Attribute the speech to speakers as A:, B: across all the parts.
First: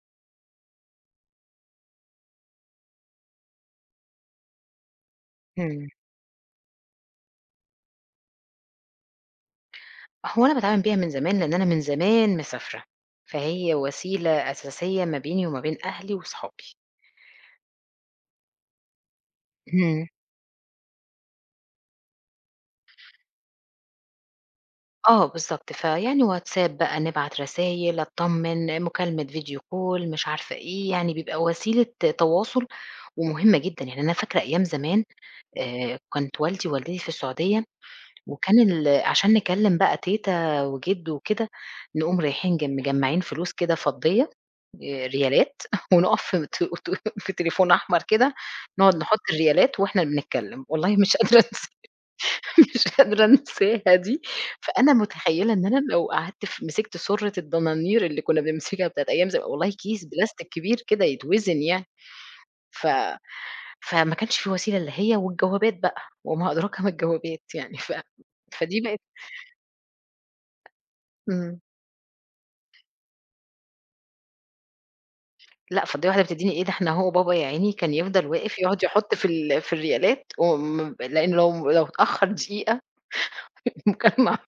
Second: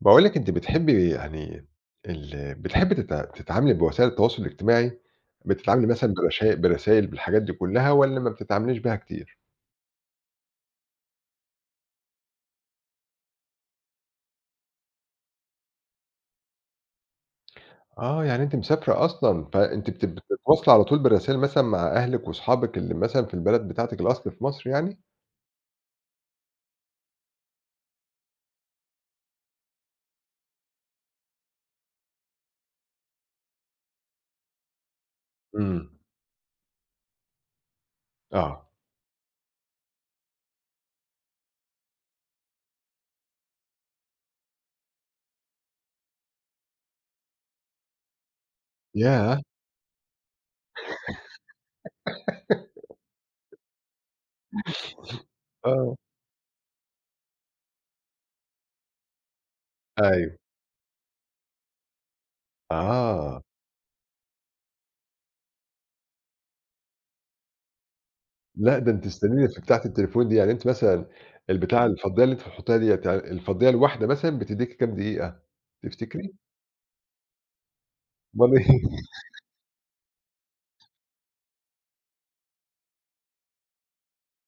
A: باقول لِك أنتِ بتحبي يعني ال بتحبي تتعاملي بوسائل التواصل الاجتماعي، بتتعاملي
B: إمم.
A: مثلًا برشا برسايل بالحاجات دي كلّها والّا ما بتتعامليش بيها كتير؟
B: هو أنا باتعامل بيها من زمان، لإن أنا من زمان مسافرة، فهي وسيلة أساسية ما بيني وما بين أهلي وصحابي.
A: آه، يعني أنتِ مسافرة أصلًا، فأنتِ بت
B: إمم.
A: بتتواصلي على طول بالرسايل مثلًا مع أهلِك وأصحابِك اللي مثلًا في البلد بتاعتِك الأصل في مصر يعني؟
B: آه بالضبط، فيعني WhatsApp بقى، نبعت رسايل، أتطمن، مكالمة فيديو كول، مش عارفة إيه، يعني بيبقى وسيلة تواصل ومهمة جدًا، يعني أنا فاكرة أيام زمان
A: إمم،
B: كنت والدي ووالدتي في السعودية وكان
A: آه،
B: ال عشان نكلّم بقى تيتة وجِدّو وكده، نقوم رايحين مجمّعين فلوس كده فضّية ريالات ونُقف في ت ت في تليفون أحمر كده، نقعد نحُط
A: ياه!
B: الريالات وإحنا بنتكلّم، والله مش قادرة مش قادرة أنساها دي، فأنا متخيّلة إن أنا
A: آه،
B: لو قعدت مسكت سُرة الدنانير اللي كُنّا بنمسكها بتاعة أيام والله كيس
A: أيوه،
B: بلاستيك كبير كده يتوزن يعني، ف
A: آه،
B: فما كانش في وسيلة إلّا هي والجوابات بقى، وما أدراك ما الجوابات يعني
A: لأ
B: فدي
A: ده
B: بقت
A: أنتِ استنيتِ بتاعة التليفون دي، يعني أنتِ مثلًا
B: إمم.
A: البتاعة الفضيّة اللي أنتِ بتحطيها ديّة، يعني الفضيّة الواحدة مثلًا بتدّيكِ كام دقيقة
B: لأ، فالدّنيا واحدة
A: تفتكري؟
B: بتدّيني إيه، ده إحنا أهو بابا يا عيني كان يفضل
A: أومال
B: واقف
A: إيه؟
B: يقعد يحُط في الريالات وم لإن لو اتأخّر دقيقة المكالمة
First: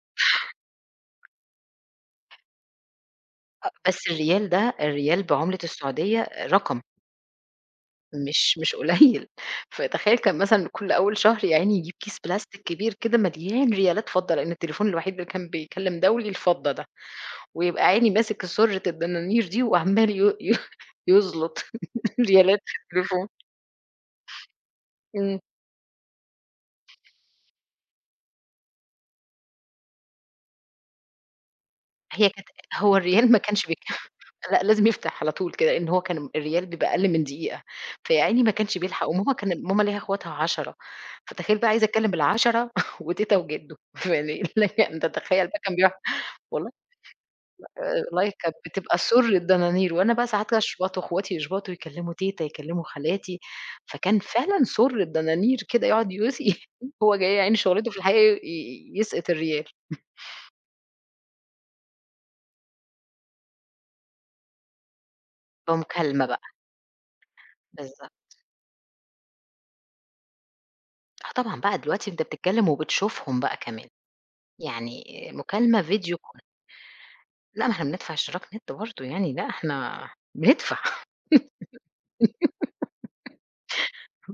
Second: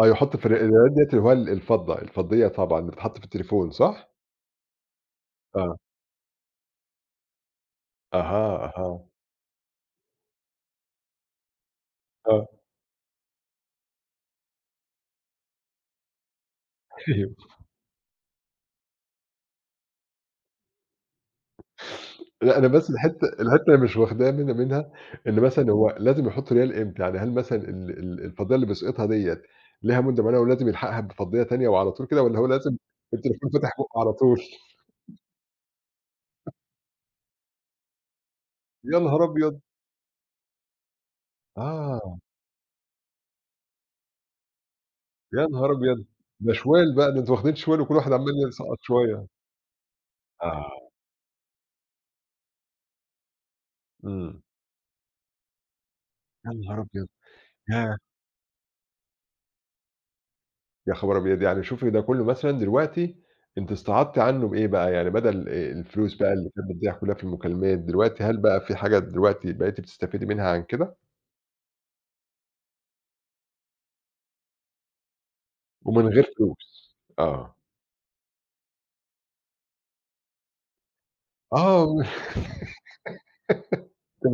A: آه، يُحُط في الرقايات ديّة اللي هو الفضة، الفضيّة طبعًا اللي بتتحط في التليفون
B: بس
A: صح؟
B: الريال ده الريال بعملة
A: آه،
B: السعودية رقم مش
A: أها،
B: مش
A: أها،
B: قليل، فتخيّل كان مثلًا كل أول شهر يا عيني يجيب كيس
A: آه،
B: بلاستيك كبير كده مليان ريالات فضّة، لإن التليفون الوحيد اللي كان بيكلّم دولي الفضّة ده،
A: أيوه.
B: ويبقى عيني ماسك سُرة الدنانير دي وعمّال ي ي يزلط
A: لأ
B: ريالات
A: أنا
B: في
A: بس
B: التليفون.
A: الحتّة اللي مش واخداها منها إن
B: إمم.
A: مثلًا هو لازم يحُط ريال إمتى، يعني هل مثلًا ال ال الفضيّة اللي بيسقطها ديّة ليها مدة معيّنة ولازم يلحقها بفضيّة تانية وعلى طول كده
B: هي
A: والّا هو
B: كانت
A: لازم
B: هو الريال ما
A: التليفون
B: كانش
A: فاتح بُقّه على طول؟
B: لأ، لازم يفتح على طول كده، لإن هو كان الريال بيبقى أقل من دقيقة، فيا عيني ما كانش
A: يا
B: بيلحق
A: نهار
B: وماما
A: أبيض!
B: كان ماما ليها أخواتها 10 فتخيل بقى عايزة أتكلم
A: آه،
B: ال10 وتيتة وجدو يعني لك أن
A: يا
B: تتخيل بقى
A: نهار
B: كان بيقعد
A: أبيض! ده
B: والله
A: شوال بقى، ده أنتم واخدين شوال وكل واحد
B: والله
A: عمّال
B: كانت
A: يلصقط
B: بتبقى سُر
A: شوية.
B: الدنانير، وأنا بقى ساعات
A: آه،
B: أشبط وأخواتي يشبطوا يكلموا تيتة، يكلموا خالاتي، فكان
A: إمم،
B: فعلًا سُر الدنانير كده يقعد
A: يا
B: يوصي
A: نهار أبيض!
B: هو جاي يا عيني شغلته
A: ياه!
B: في الحقيقة يسقط الريال
A: يا خبر أبيض! يعني شوفي ده كُلّه مثلًا دلوقتي أنتِ استعاضتِ عنّه بإيه بقى؟ يعني بدل الفلوس
B: بمكالمة
A: بقى
B: بقى،
A: اللي كانت بتضيع كُلّها في المكالمات،
B: بالضبط.
A: دلوقتي هل بقى في حاجة دلوقتي بقيتِ بتستفيدي منها عن كده؟
B: آه طبعًا بقى دلوقتي أنت بتتكلّم وبتشوفهم بقى كمان، يعني مكالمة
A: ومن
B: فيديو
A: غير
B: كول،
A: فلوس. آه.
B: لأ ما إحنا بندفع اشتراك نت برضه يعني، لأ إحنا بندفع،
A: آه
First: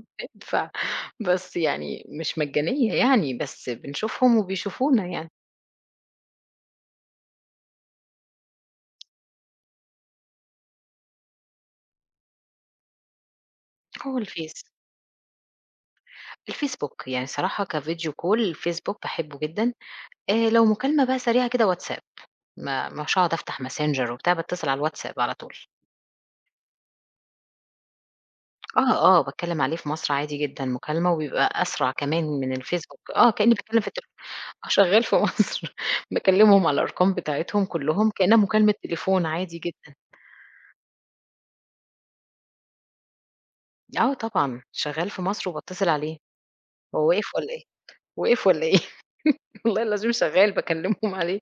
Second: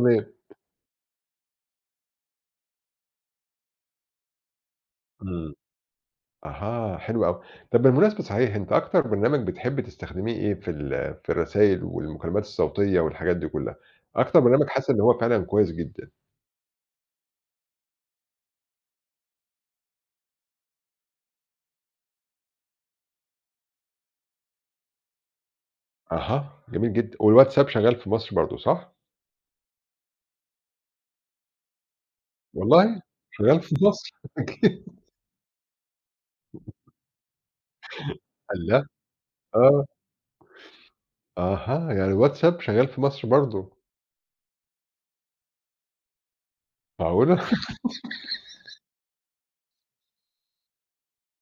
B: بندفع بس يعني مش مجانية يعني، بس بنشوفهم وبيشوفونا يعني.
A: إمم. أها، حلو أوي. طَب بالمناسبة صحيح أنتِ أكتر برنامج بتحبّي تستخدميه إيه في في الرسايل والمكالمات الصوتية والحاجات دي كُلّها؟
B: هو
A: أكتر
B: الفيس،
A: برنامج حاسّة إن هو فعلًا كويس جدًا.
B: الفيسبوك يعني صراحة كفيديو كول الفيسبوك باحبه جدًا، لو مكالمة بقى سريعة كده واتساب، ما مش هاقعد أفتح ماسنجر وبتاع، باتصل على الواتساب على طول.
A: أها، جميل جدًا. والواتساب شغال في مصر برضه صح؟
B: آه، آه، باتكلّم عليه في مصر عادي جدًا مكالمة، وبيبقى أسرع كمان من الفيسبوك،
A: والله!
B: آه كإني
A: شغال في
B: باتكلّم في
A: مصر؟
B: آه، شغال في مصر، باكلمهم على الأرقام بتاعتهم كلّهم كأنها مكالمة
A: الله!
B: تليفون عادي
A: آه،
B: جدًا.
A: أها، يعني الواتساب شغال في مصر برضه،
B: آه طبعًا، شغال في مصر وباتصل عليه، هو واقف
A: معقولة!
B: والّا إيه، واقف والّا إيه؟ والله العظيم شغال باكلمهم عليه،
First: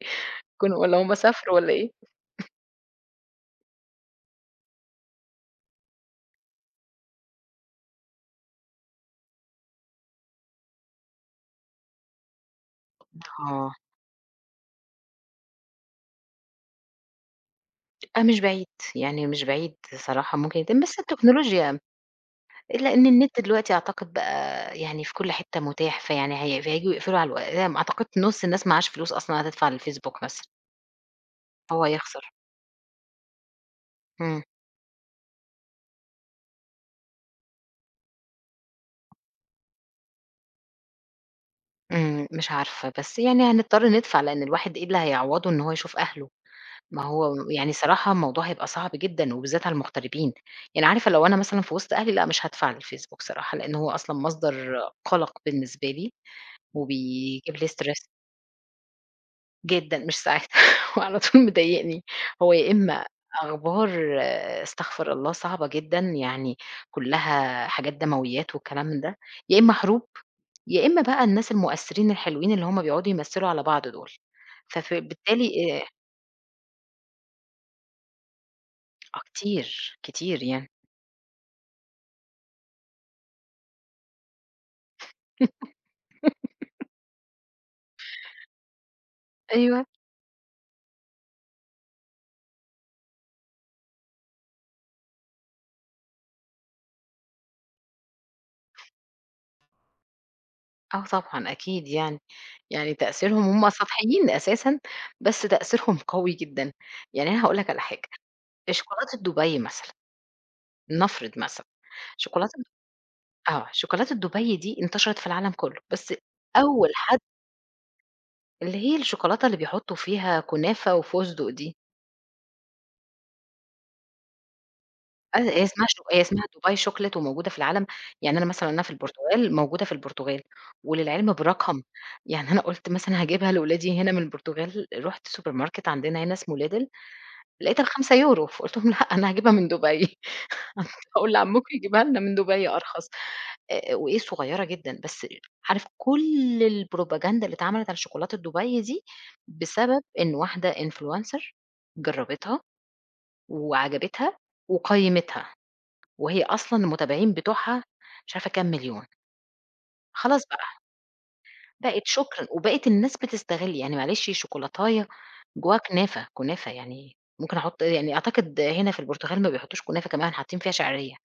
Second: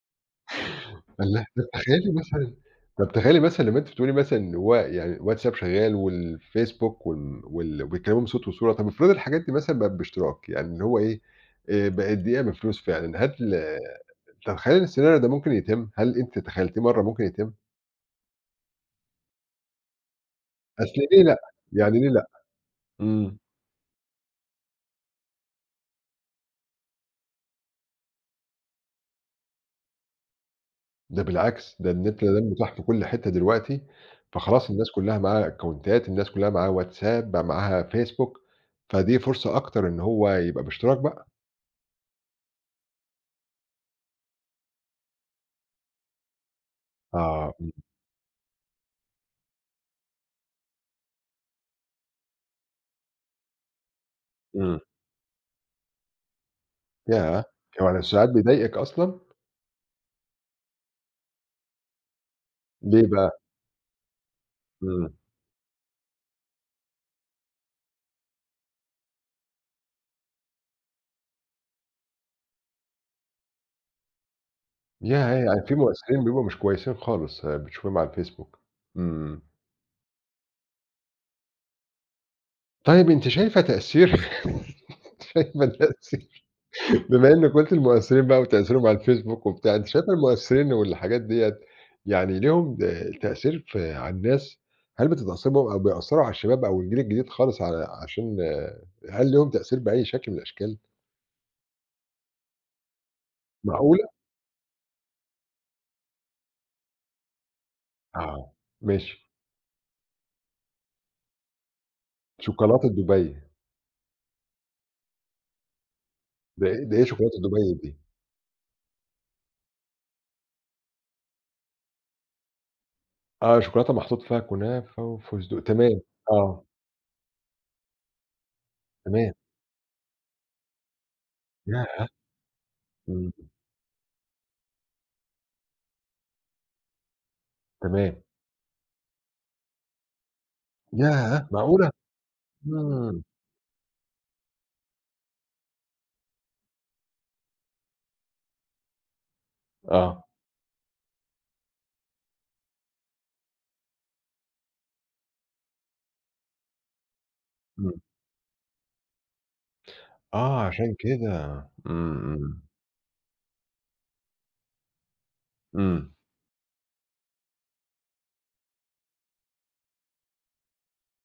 B: والّا هُم
A: الله!
B: سافروا
A: طب
B: والّا إيه؟
A: تخيلي مثلًا طب تخيلي مثلًا لمّا أنتِ بتقولي مثلًا إن هو يعني الواتساب شغال والفيسبوك وال وال وبيتكلموا بصوت وصورة، طب افرضي الحاجات دي مثلًا بقت باشتراك، يعني اللي هو إيه، بقت دقيقة بفلوس فعلًا، هل
B: آه،
A: تتخيلي إن السيناريو ده ممكن يتم؟ هل أنتِ تخيلتيه مرّة ممكن يتم؟
B: آه مش بعيد، يعني مش بعيد صراحة ممكن يتم، بس
A: أصل ليه لأ،
B: التكنولوجيا
A: يعني ليه لأ؟
B: إلا إن
A: إمم.
B: النت دلوقتي أعتقد بقى يعني في كل حتة متاح، فيعني هي فهييجوا يقفلوا على أعتقد نُص الناس معهاش فلوس أصلًا هتدفع للفيسبوك مثلًا،
A: ده بالعكس،
B: فهو
A: ده النت
B: هيخسر.
A: ده متاح في كل حتة دلوقتي،
B: إمم.
A: فخلاص الناس كلّها معاها أكونتات، الناس كلّها معاها واتساب، بقى معاها فيسبوك، فدي فرصة أكتر إن هو يبقى باشتراك بقى.
B: إمم، مش عارفة، بس يعني هنضطر ندفع، لإن الواحد إيه اللي هيعوّضه إن هو يشوف أهله؟ ما هو
A: آه،
B: يعني صراحة الموضوع هيبقى صعب جدًا، وبالذات على المغتربين، يعني عارفة لو أنا مثلًا في وسط أهلي لأ، مش هادفع للفيسبوك صراحة، لإن هو أصلًا مصدر
A: إمم،
B: قَلَق بالنسبة لي،
A: ياه!
B: وبيجيب لي
A: يعني
B: stress.
A: ساعات بيضايقِك أصلًا؟
B: جدًا، مش ساعات هو على طول مضايقني، هو يا إما
A: ليه بقى؟
B: أخبار استغفر
A: إمم،
B: الله صعبة جدًا، يعني كلّها حاجات دمويات والكلام ده، يا إما حروب، يا إما بقى الناس المؤثرين الحلوين اللي هم بيقعدوا يمثّلوا على بعض دول، فف
A: ياه! يعني في
B: بالتالي
A: مؤثرين بيبقوا مش كويسين خالص بتشوفيهم على الفيسبوك،
B: آه
A: إمم.
B: كتير، كتير يعني
A: طيب أنتِ شايفة تأثير شايفة تأثير بما إنِّك قُلتِ المؤثّرين بقى وتأثيرهم على الفيسبوك وبتاع،
B: أيوه،
A: أنتِ شايفة المؤثّرين والحاجات ديّة يعني ليهم د تأثير في على الناس؟ هل بتتأثّري بيهم أو بيأثّروا على الشباب أو الجيل الجديد خالص على عشان آه، هل ليهم تأثير بأي شكل من الأشكال؟
B: آه طبعًا أكيد يعني، يعني تأثيرهم هم
A: معقولة!
B: سطحيين أساسًا، بس تأثيرهم قوي جدًا، يعني أنا هاقول لك على حاجة،
A: آه، ماشي.
B: شوكولاتة دبي مثلًا، نفرض مثلًا، شوكولاتة
A: شوكولاتة دُبَي،
B: شوكولاتة دُبَي دي انتشرت في العالم كلّه، بس أول
A: ده إيه
B: حد
A: شوكولاتة دُبَي دي؟
B: اللي هي الشوكولاتة اللي بيحطّوا فيها كنافة وفستق دي،
A: آه، شوكولاتة محطوط فيها كنافة
B: أ
A: وفستق
B: هي اسمها
A: تمام،
B: شو هي اسمها
A: آه،
B: دُبَي شوكليت وموجودة في العالم، يعني أنا مثلًا أنا في
A: تمام.
B: البرتغال موجودة في البرتغال، وللعلم برقم،
A: ياه!
B: يعني أنا قُلت مثلًا
A: إمم،
B: هاجيبها لولادي هنا من البرتغال، رُحت سوبر ماركت عندنا هنا اسمه Lidl لقيتها
A: تمام.
B: ب5€ فقُلت لهم لأ أنا هاجيبها من دُبَي، هاقول
A: ياه!
B: لعمّكم
A: معقولة!
B: يجيبها لنا من دُبَي أرخص.
A: إمم،
B: وإيه صغيّرة جدًا، بس عارف كل البروباجندا اللي اتعملت على شوكولاتة دبي دي، بسبب
A: آه،
B: إن واحدة influencer جرّبتها وعجبتها وقيّمتها، وهي أصلًا المتابعين بتوعها
A: إمم.
B: مش عارفة كام مليون، خلاص
A: آه،
B: بقى
A: عشان كده.
B: بقت
A: إمم،
B: شكرًا،
A: إمم.
B: وبقت الناس بتستغل يعني معلش شوكولاتاية جواها
A: إمم،
B: كنافة، كنافة يعني ممكن أحط يعني أعتقد هنا في البرتغال ما بيحطّوش كنافة كمان حاطّين فيها شعرية،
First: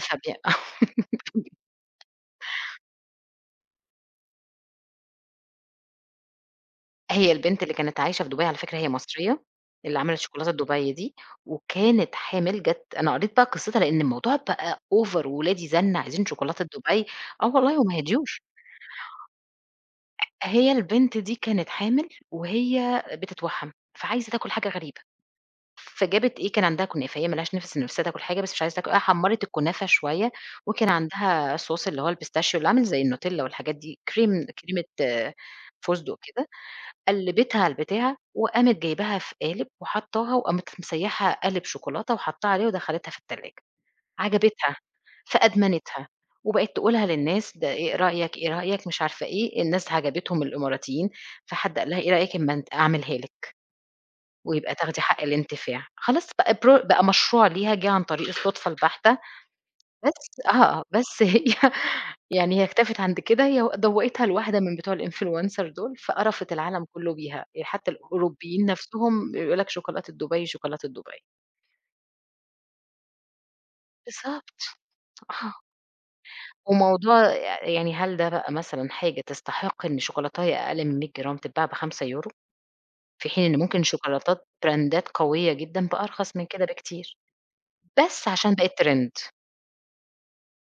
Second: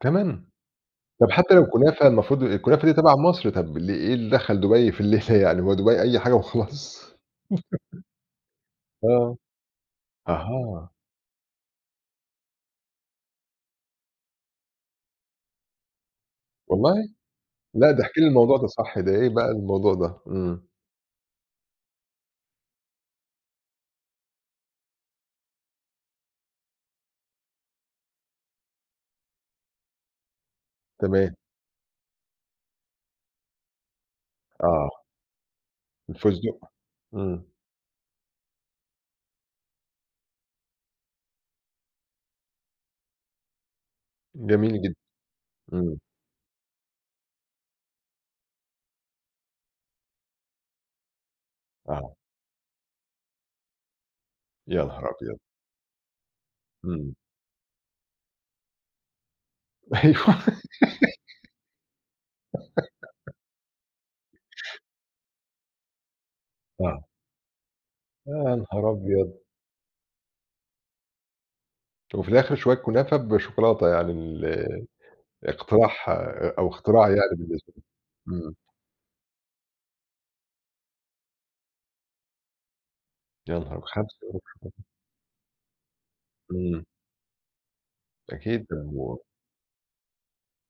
B: فبي
A: كمان! طب حتى لو كنافة المفروض الكنافة دي تبع مصر، طب ليه إيه اللي دخّل دبي في الليلة يعني، هو دبي أي حاجة وخلاص؟
B: هي البنت اللي كانت عايشة في دبي على فكرة هي
A: آه،
B: مصرية، اللي عملت شوكولاتة
A: أها،
B: دبي دي، وكانت حامل أنا قريت بقى قصتها لإن الموضوع بقى over وولادي زَنّ عايزين شوكولاتة دبي،
A: والله!
B: آه والله
A: لأ
B: وما
A: ده احكِ لي
B: هديوش،
A: الموضوع ده صح، ده إيه بقى الموضوع ده؟ إمم،
B: هي البنت دي كانت حامل وهي بتتوحّم، فعايزة تاكل حاجة غريبة، فجابت إيه كان عندها كنافة، هي ما لهاش نِفْسها تاكل حاجة بس مش عايزة تاكل، آه، حمّرت الكنافة شوية وكان
A: تمام،
B: عندها صوص اللي هو البيستاشيو اللي عامل زي النوتيلا والحاجات دي، كريمة
A: آه،
B: آه، فستق كده
A: الفستق، إمم،
B: قلّبتها على البتاع، وقامت جايباها في قالب وحطّاها وقامت مسيّحة قالب شوكولاتة وحطّاه عليها ودخّلتها في التلاجة، عجبتها،
A: جميل جدًا، إمم،
B: فأدمنتها، وبقت تقولها للناس ده إيه رأيك، إيه رأيك، مش عارفة إيه، الناس عجبتهم الإماراتيين، فحد قال لها إيه
A: آه،
B: رأيك أمّا أنت أعملها لِك ويبقى
A: يا
B: تاخدي
A: نهار
B: حق
A: أبيض!
B: الانتفاع، خلاص بقى بقى
A: إمم،
B: مشروع ليها جِه عن طريق الصدفة البحتة، بس هي يعني هي اكتفت عند كده، هي دوّقتها لواحدة من بتوع الinfluencer دول، فقرفت العالم
A: أيوه، آه،
B: كلّه بيها، يعني حتى
A: يا
B: الأوروبيين
A: نهار أبيض!
B: نفسهم يقول لك شوكولاتة دبي، شوكولاتة دبي.
A: وفي الآخر شوية كنافة بشوكولاتة يعني
B: بالضبط، آه،
A: اقتراح أو اختراع يعني
B: وموضوع
A: بالنسبة لك،
B: يعني هل ده بقى
A: إمم،
B: مثلًا حاجة تستحق إن شوكولاتاية أقل من 100 جرام تتباع ب5€ في حين
A: يا
B: إن
A: نهار أب
B: ممكن شوكولاتات
A: 5€
B: براندات قوية جدًا بأرخص من كده
A: إمم.
B: بكتير، بس عشان
A: أكيد
B: بقت
A: طب و
B: trend.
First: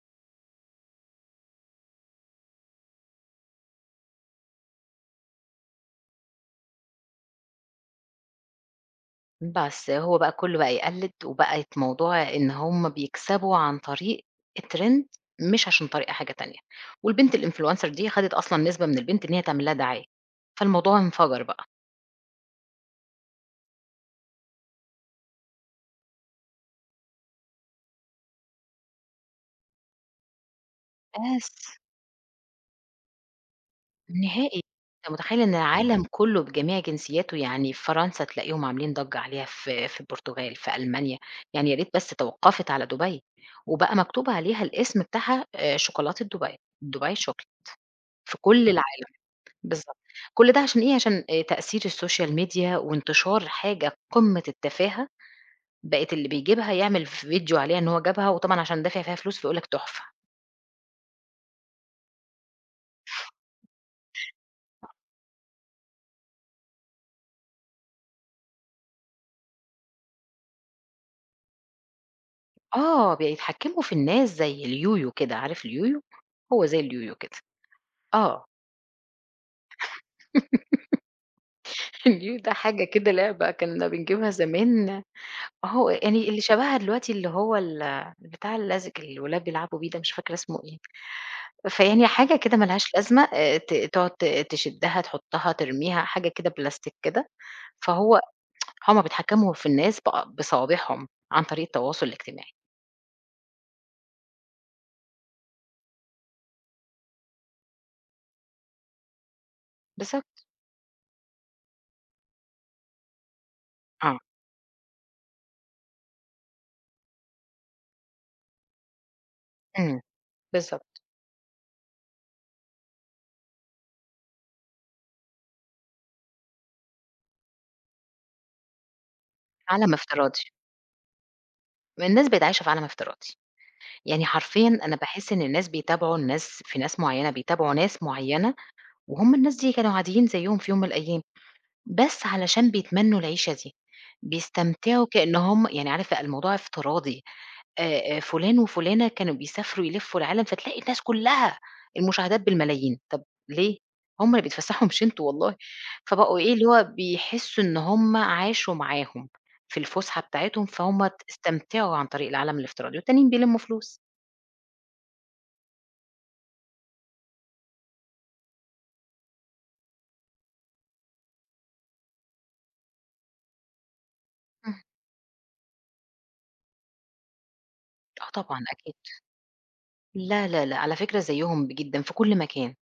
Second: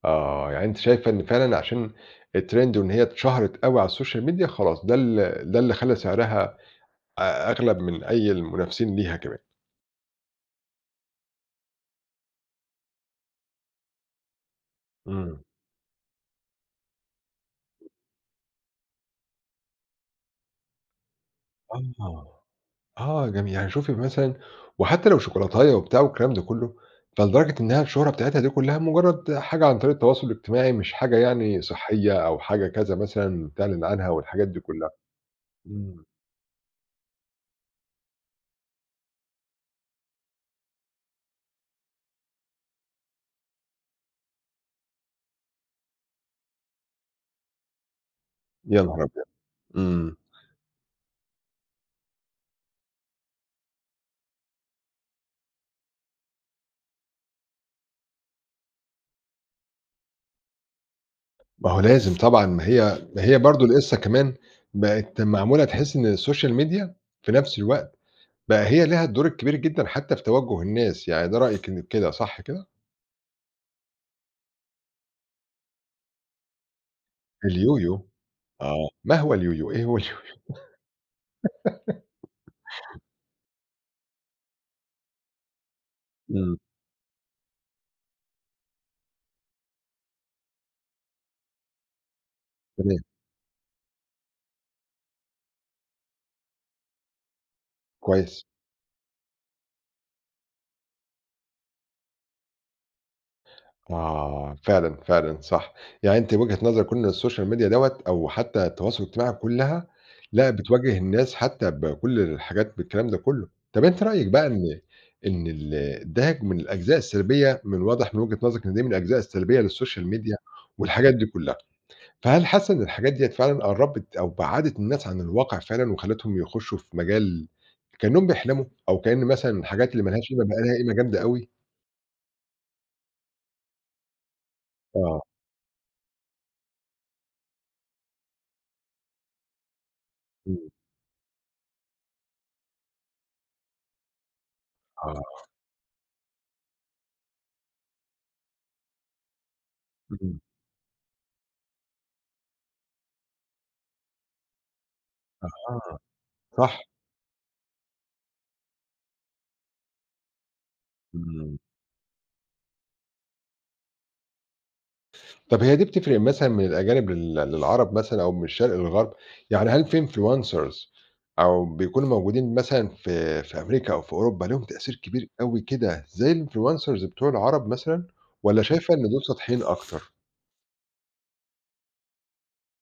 A: آه، يعني أنتِ شايفة إن فعلًا عشان الtrend وإن هي اتشهرت أوي على السوشيال ميديا خلاص ده اللي خلّى سعرها أغلب من أي المنافسين ليها كمان.
B: بس هو بقى كله بقى يقلِّد، وبقت موضوع إن هُم بيكسبوا عن طريق الtrend
A: إمم.
B: مش عشان طريقة حاجة تانية، والبنت الinfluencer دي خدت أصلًا نسبة من البنت إن هي تعمل لها دعاية، فالموضوع انفجر بقى.
A: آه، آه جميل، يعني شوفي مثلًا وحتى لو شوكولاتاية وبتاع والكلام ده كله، فلدرجة إنها الشهرة بتاعتها دي كلها مجرد حاجة عن طريق التواصل الاجتماعي مش حاجة يعني
B: بس!
A: صحية أو حاجة كذا مثلًا تعلن عنها والحاجات دي
B: نهائي،
A: كلها.
B: أنت متخيّل إن
A: إمم،
B: العالم كله بجميع جنسياته يعني في فرنسا تلاقيهم عاملين ضجّة عليها، في البرتغال، في ألمانيا، يعني يا ريت بس توقّفت على دبي، وبقى مكتوب عليها الاسم بتاعها شوكولاتة دبي، دبي chocolate في كل
A: يا نهار أبيض!
B: بالضبط.
A: إمم.
B: كل ده عشان إيه، عشان تأثير السوشيال ميديا وانتشار حاجة قمة التفاهة، بقت اللي بيجيبها يعمل فيديو عليها إن هو جابها، وطبعًا عشان دافع فيها فلوس فيقول لك تحفة.
A: ما هو لازم طبعًا، ما هي برضه القِصّة كمان بقت معمولة تحس إن السوشيال ميديا في نفس الوقت بقى هي ليها الدور الكبير جدًا حتى في توجُّه الناس، يعني ده رأيِك إن كده صح كده؟
B: آه، بيتحكموا في الناس زي اليويو كده، عارف اليويو؟ هو زي اليويو كده.
A: اليويو،
B: آه،
A: آه، ما هو اليويو؟ إيه هو اليويو؟
B: اليويو ده حاجة كده لعبة كنا بنجيبها زمان، أهو يعني اللي
A: إمم.
B: شبهها دلوقتي اللي هو بتاع اللزج اللي الولاد بيلعبوا بيه ده، مش فاكرة اسمه إيه. فيعني حاجة كده ما لهاش
A: تمام،
B: لازمة، ت تقعد تشدها، تحطها، ترميها، حاجة كده بلاستيك كده. فهو
A: كويس.
B: هُم بيتحكموا في الناس بصوابعهم عن طريق التواصل الاجتماعي،
A: آه، فعلًا، فعلًا صح. يعني أنتِ وجهة نظرِك إن السوشيال ميديا دوّة أو حتى التواصل الاجتماعي كلّها،
B: بالضبط،
A: لأ إمم. بتواجه الناس حتى بكل الحاجات بالكلام ده كلّه. طَب أنتِ
B: آه،
A: رأيِك بقى إن إن ده من الأجزاء السلبية، من الواضح من وجهة نظرِك إن دي من الأجزاء السلبية
B: إمم،
A: للسوشيال ميديا
B: بالضبط،
A: والحاجات دي كلّها. فهل حاسة إن الحاجات ديّة فعلًا قرّبت أو بَعَدِت الناس عن الواقع فعلًا وخلّتهم يخشوا في مجال كإنّهم بيحلموا أو كإن مثلًا الحاجات
B: عالم
A: اللي ما لهاش
B: افتراضي،
A: قيمة بقى لها قيمة جامدة أوي؟
B: الناس بقت عايشة في عالم افتراضي، يعني حرفيًا أنا
A: آه،
B: باحس إن الناس بيتابعوا الناس في ناس معيّنة بيتابعوا ناس معيّنة، وهُم الناس دي كانوا عاديين زيّهم
A: إمم،
B: في يوم من الأيام، بس علشان بيتمنّوا العيشة دي، بيستمتعوا
A: آه،
B: كإن هُم يعني عارف لأ الموضوع افتراضي. فُلان وفُلانة كانوا بيسافروا يلفّوا
A: إمم،
B: العالم، فتلاقي الناس كلّها المشاهدات بالملايين، طَب ليه؟ هم اللي بيتفسّحوا مش أنتم والله،
A: آه.
B: فبقوا إيه، اللي
A: صح،
B: هو بيحسّوا إن هم عاشوا معاهم في الفُسحة بتاعتهم، فهُم
A: إمم.
B: استمتعوا عن طريق العالم الافتراضي، والتانيين بيلمّوا فلوس.
A: طب هي دي بتفرق مثلًا من الأجانب للعرب مثلًا أو من الشرق للغرب؟ يعني هل في influencers أو بيكونوا موجودين مثلًا في أمريكا أو في أوروبا ليهم
B: اهم.
A: تأثير كبير أوي كده زي الinfluencers بتوع العرب مثلًا
B: آه طبعًا
A: والّا شايفة
B: أكيد.
A: إن دول سطحيين أكتر؟
B: لا، لا، لأ، على فكرة زيّهم جدًا في كل مكان.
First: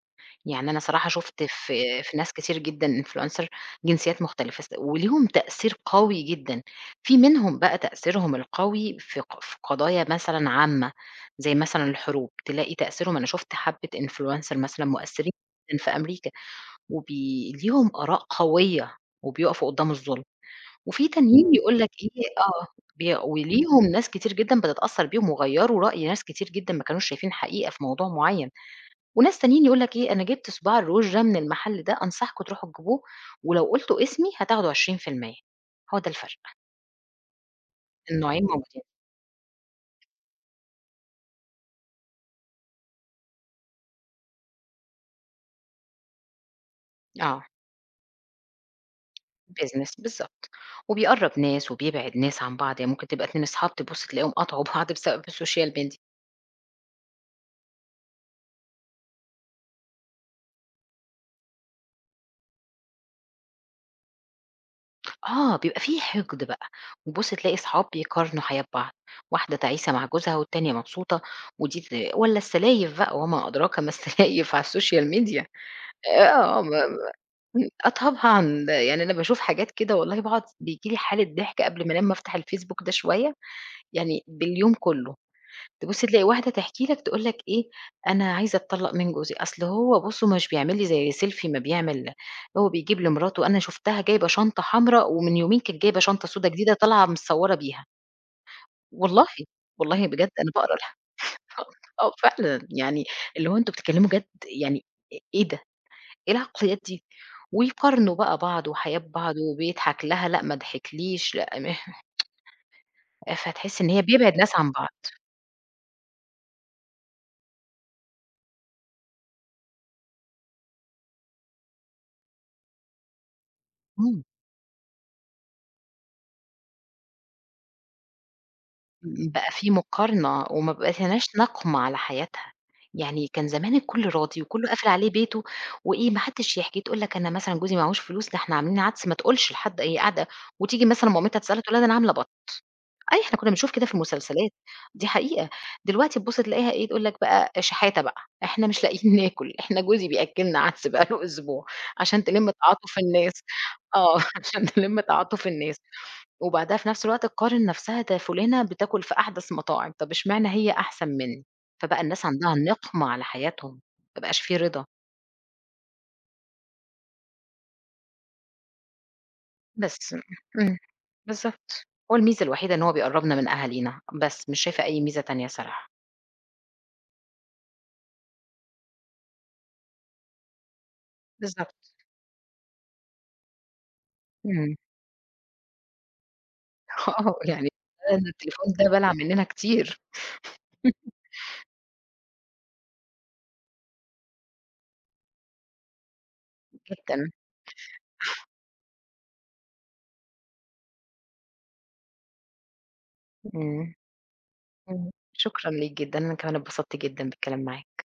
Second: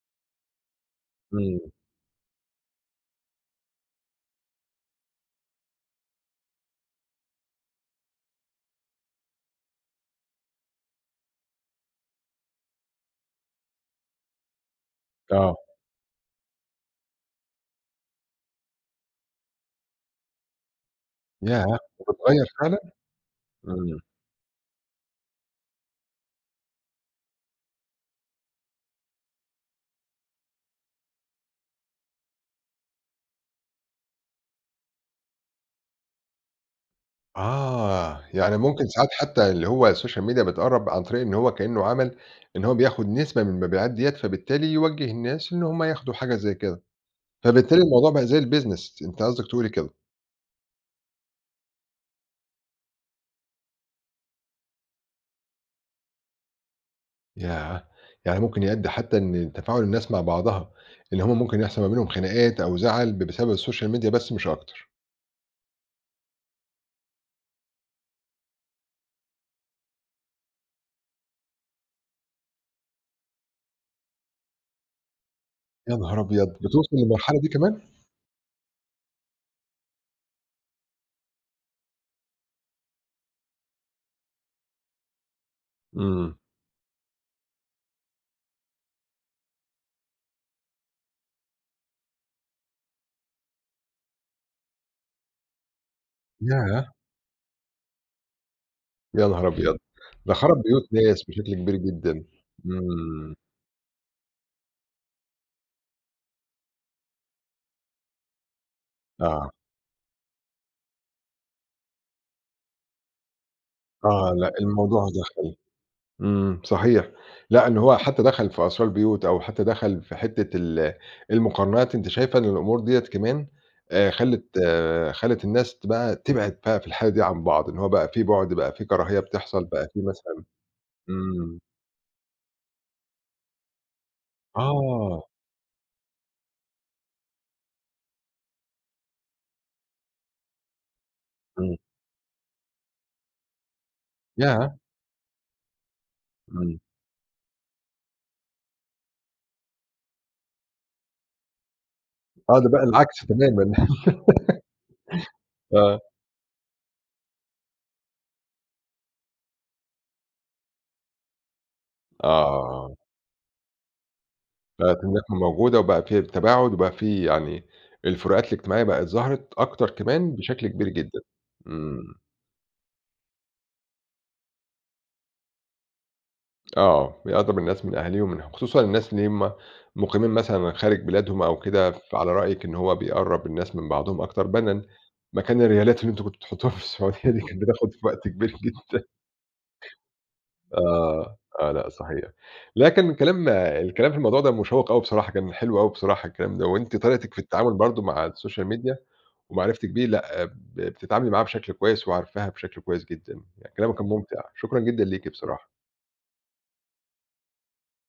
B: يعني أنا صراحة شُفت
A: إمم،
B: في ناس كتير جدًا influencer جنسيات مختلفة، وليهم تأثير قوي جدًا، في منهم بقى تأثيرهم القوي في ق في قضايا مثلًا عامة، زي مثلًا الحروب، تلاقي تأثيرهم أنا شُفت حبّة influencer مثلًا مؤثرين
A: آه،
B: جدًا في أمريكا، ليهم آراء قوية وبيقفوا قدّام الظلم، وفي تانيين
A: ياه!
B: يقول لك إيه
A: وبتغيّر
B: آه،
A: فعلًا؟
B: وليهم
A: إمم،
B: ناس كتير جدًا بتتأثر بيهم وغيّروا رأي ناس كتير جدًا ما كانوش شايفين حقيقة في موضوع معيّن. وناس تانيين يقول لك إيه، أنا جِبت صباع الروج ده من المحل ده، أنصحكم تروحوا تجيبوه ولو قُلتوا اسمي هتاخدوا 20% هو ده الفرق،
A: آه،
B: النوعين
A: يعني
B: موجودين.
A: ممكن ساعات حتى اللي هو السوشيال ميديا بتقرّب عن طريق إن هو كإنه عمل إن هو بياخد نسبة من المبيعات ديّة، فبالتالي يوجّه الناس إن هم ياخدوا حاجة زي كده.
B: آه،
A: فبالتالي الموضوع بقى زي الbusiness أنتِ قصدِك تقولي كده.
B: business بالضبط، وبيقرّب ناس وبيبعد ناس عن بعض، يعني ممكن تبقى 2 أصحاب تبُص تلاقيهم قطعوا بعض بسبب السوشيال ميديا.
A: ياه! يعني ممكن يؤدي حتى إن تفاعل الناس مع بعضها، إن هم ممكن يحصل ما بينهم خناقات أو زَعَل بسبب السوشيال ميديا بس مش أكتر.
B: آه، بيبقى في حقد بقى، وتبُص تلاقي صحاب بيقارنوا حياة بعض، واحدة تعيسة مع جوزها والتانية مبسوطة، ودي والّا السلايف بقى وما أدراك ما السلايف على السوشيال ميديا.
A: يا نهار أبيض!
B: آه،
A: بتوصل للمرحلة دي
B: إمم،
A: كمان؟
B: آه طبعًا، يعني أنا باشوف حاجات كده والله باقعد بييجي لي حالة ضحك قبل ما أنام أفتح الفيسبوك ده شوية، يعني باليوم كله، تبُص تلاقي
A: إمم.
B: واحدة تحكي لك تقول لك إيه، أنا عايزة أتطلّق من جوزي، أصل هو بُصّوا مش بيعمل لي زي سيلفي ما بيعمل هو بيجيب لمراته، أنا شُفتها جايبة شنطة حمراء ومن يومين كانت جايبة شنطة سودا جديدة
A: ياه!
B: طالعة متصوّرة بيها،
A: يا
B: والله،
A: نهار أبيض!
B: والله بجد
A: ده
B: أنا
A: خرَب
B: باقرا
A: بيوت ناس بشكل
B: آه،
A: كبير
B: آه
A: جدًا.
B: فعلًا يعني
A: إمم.
B: اللي هو أنتم بتتكلموا يعني إيه ده؟! إيه العقليات دي؟ ويقارنوا بقى بعض وحياة بعض
A: آه.
B: وبيضحك لها، لأ ما ضحكليش، لأ آه، فتحس إن هي
A: آه،
B: بيبعد
A: لأ
B: ناس عن بعض.
A: الموضوع دَخَل إمم، صحيح. لأ، إن هو حتى دخل في أسرار بيوت أو حتى دخل في حتّة المقارنات، أنتِ شايفة إن الأمور ديّة كمان
B: إمم،
A: خلّت آه، خلّت الناس بقى تبعد بقى في الحالة دي عن بعض، إن هو بقى في بُعد، بقى في كراهية
B: إمم، بقى
A: بتحصل،
B: في
A: بقى في مثلًا
B: مقارنة وما بقيناش
A: إمم.
B: نقمة على حياتها، يعني كان زمان الكل راضي وكله قافل عليه
A: آه،
B: بيته وإيه ما حدش يحكي، تقول لك أنا مثلًا جوزي معاهوش فلوس، ده إحنا عاملين عَدس ما تقولش لحد هي قاعدة وتيجي مثلًا مامتها تسألها تقول
A: إمم.
B: لها ده أنا عاملة أي إحنا كنا بنشوف كده في المسلسلات،
A: ياه!
B: دي حقيقة. دلوقتي تبُص تلاقيها
A: إمم.
B: إيه، تقول لك بقى شحاتة بقى، إحنا مش لاقيين ناكل، إحنا جوزي بيأكّلنا عدس بقى له أسبوع عشان تلِم
A: آه، ده بقى
B: تعاطُف
A: العكس
B: الناس.
A: تمامًا.
B: آه، عشان تلِم تعاطُف الناس.
A: آه.
B: وبعدها في نفس الوقت تقارن نفسها ده فُلانة بتاكل في أحدث مطاعم، طب اشمعنى هي أحسن منّي؟ فبقى الناس عندها
A: آه.
B: نِقمة على حياتهم، ما بقاش في رضا.
A: بقت اللحمة موجودة وبقى في تباعد وبقى في يعني الفروقات الاجتماعية بقت ظهرت أكتر
B: بس.
A: كمان بشكل
B: إمم،
A: كبير جدًا.
B: بالضبط. هو
A: إمم.
B: الميزة الوحيدة إن هو بيقرّبنا من أهالينا، بس مش شايفة أي ميزة تانية الصراحة.
A: آه، بيقدّر الناس من أهاليهم من خصوصًا الناس اللي هم مُقيمين مثلًا خارج بلادهم أو كده،
B: بالضبط.
A: فعلى رأيِك إن هو بيقرّب الناس من بعضهم أكتر
B: إمم.
A: بَنًا مكان الريالات اللي أنتم كنتم بتحطوها في السعودية
B: آه،
A: دي كانت
B: يعني
A: بتاخد وقت
B: أنا
A: كبير
B: التليفون ده
A: جدًا.
B: بالَع مننا كتير
A: آه، آه، لأ صحيح. لكن الكلام في الموضوع ده مشوّق أوي بصراحة، كان حلو أوي بصراحة الكلام ده، وأنتِ
B: جدًا.
A: طريقتِك في التعامل برضه مع السوشيال ميديا ومعرفتِك بيه لأ، بتتعاملي معاها بشكل كويس وعارفاها بشكل كويس جدًا، يعني
B: إمم.
A: كلامِك كان ممتع، شكرًا جدًا
B: إمم.
A: ليكِ
B: شكرًا
A: بصراحة.
B: ليك جدًا، أنا كمان اتبسطت جدًا بالكلام معاك.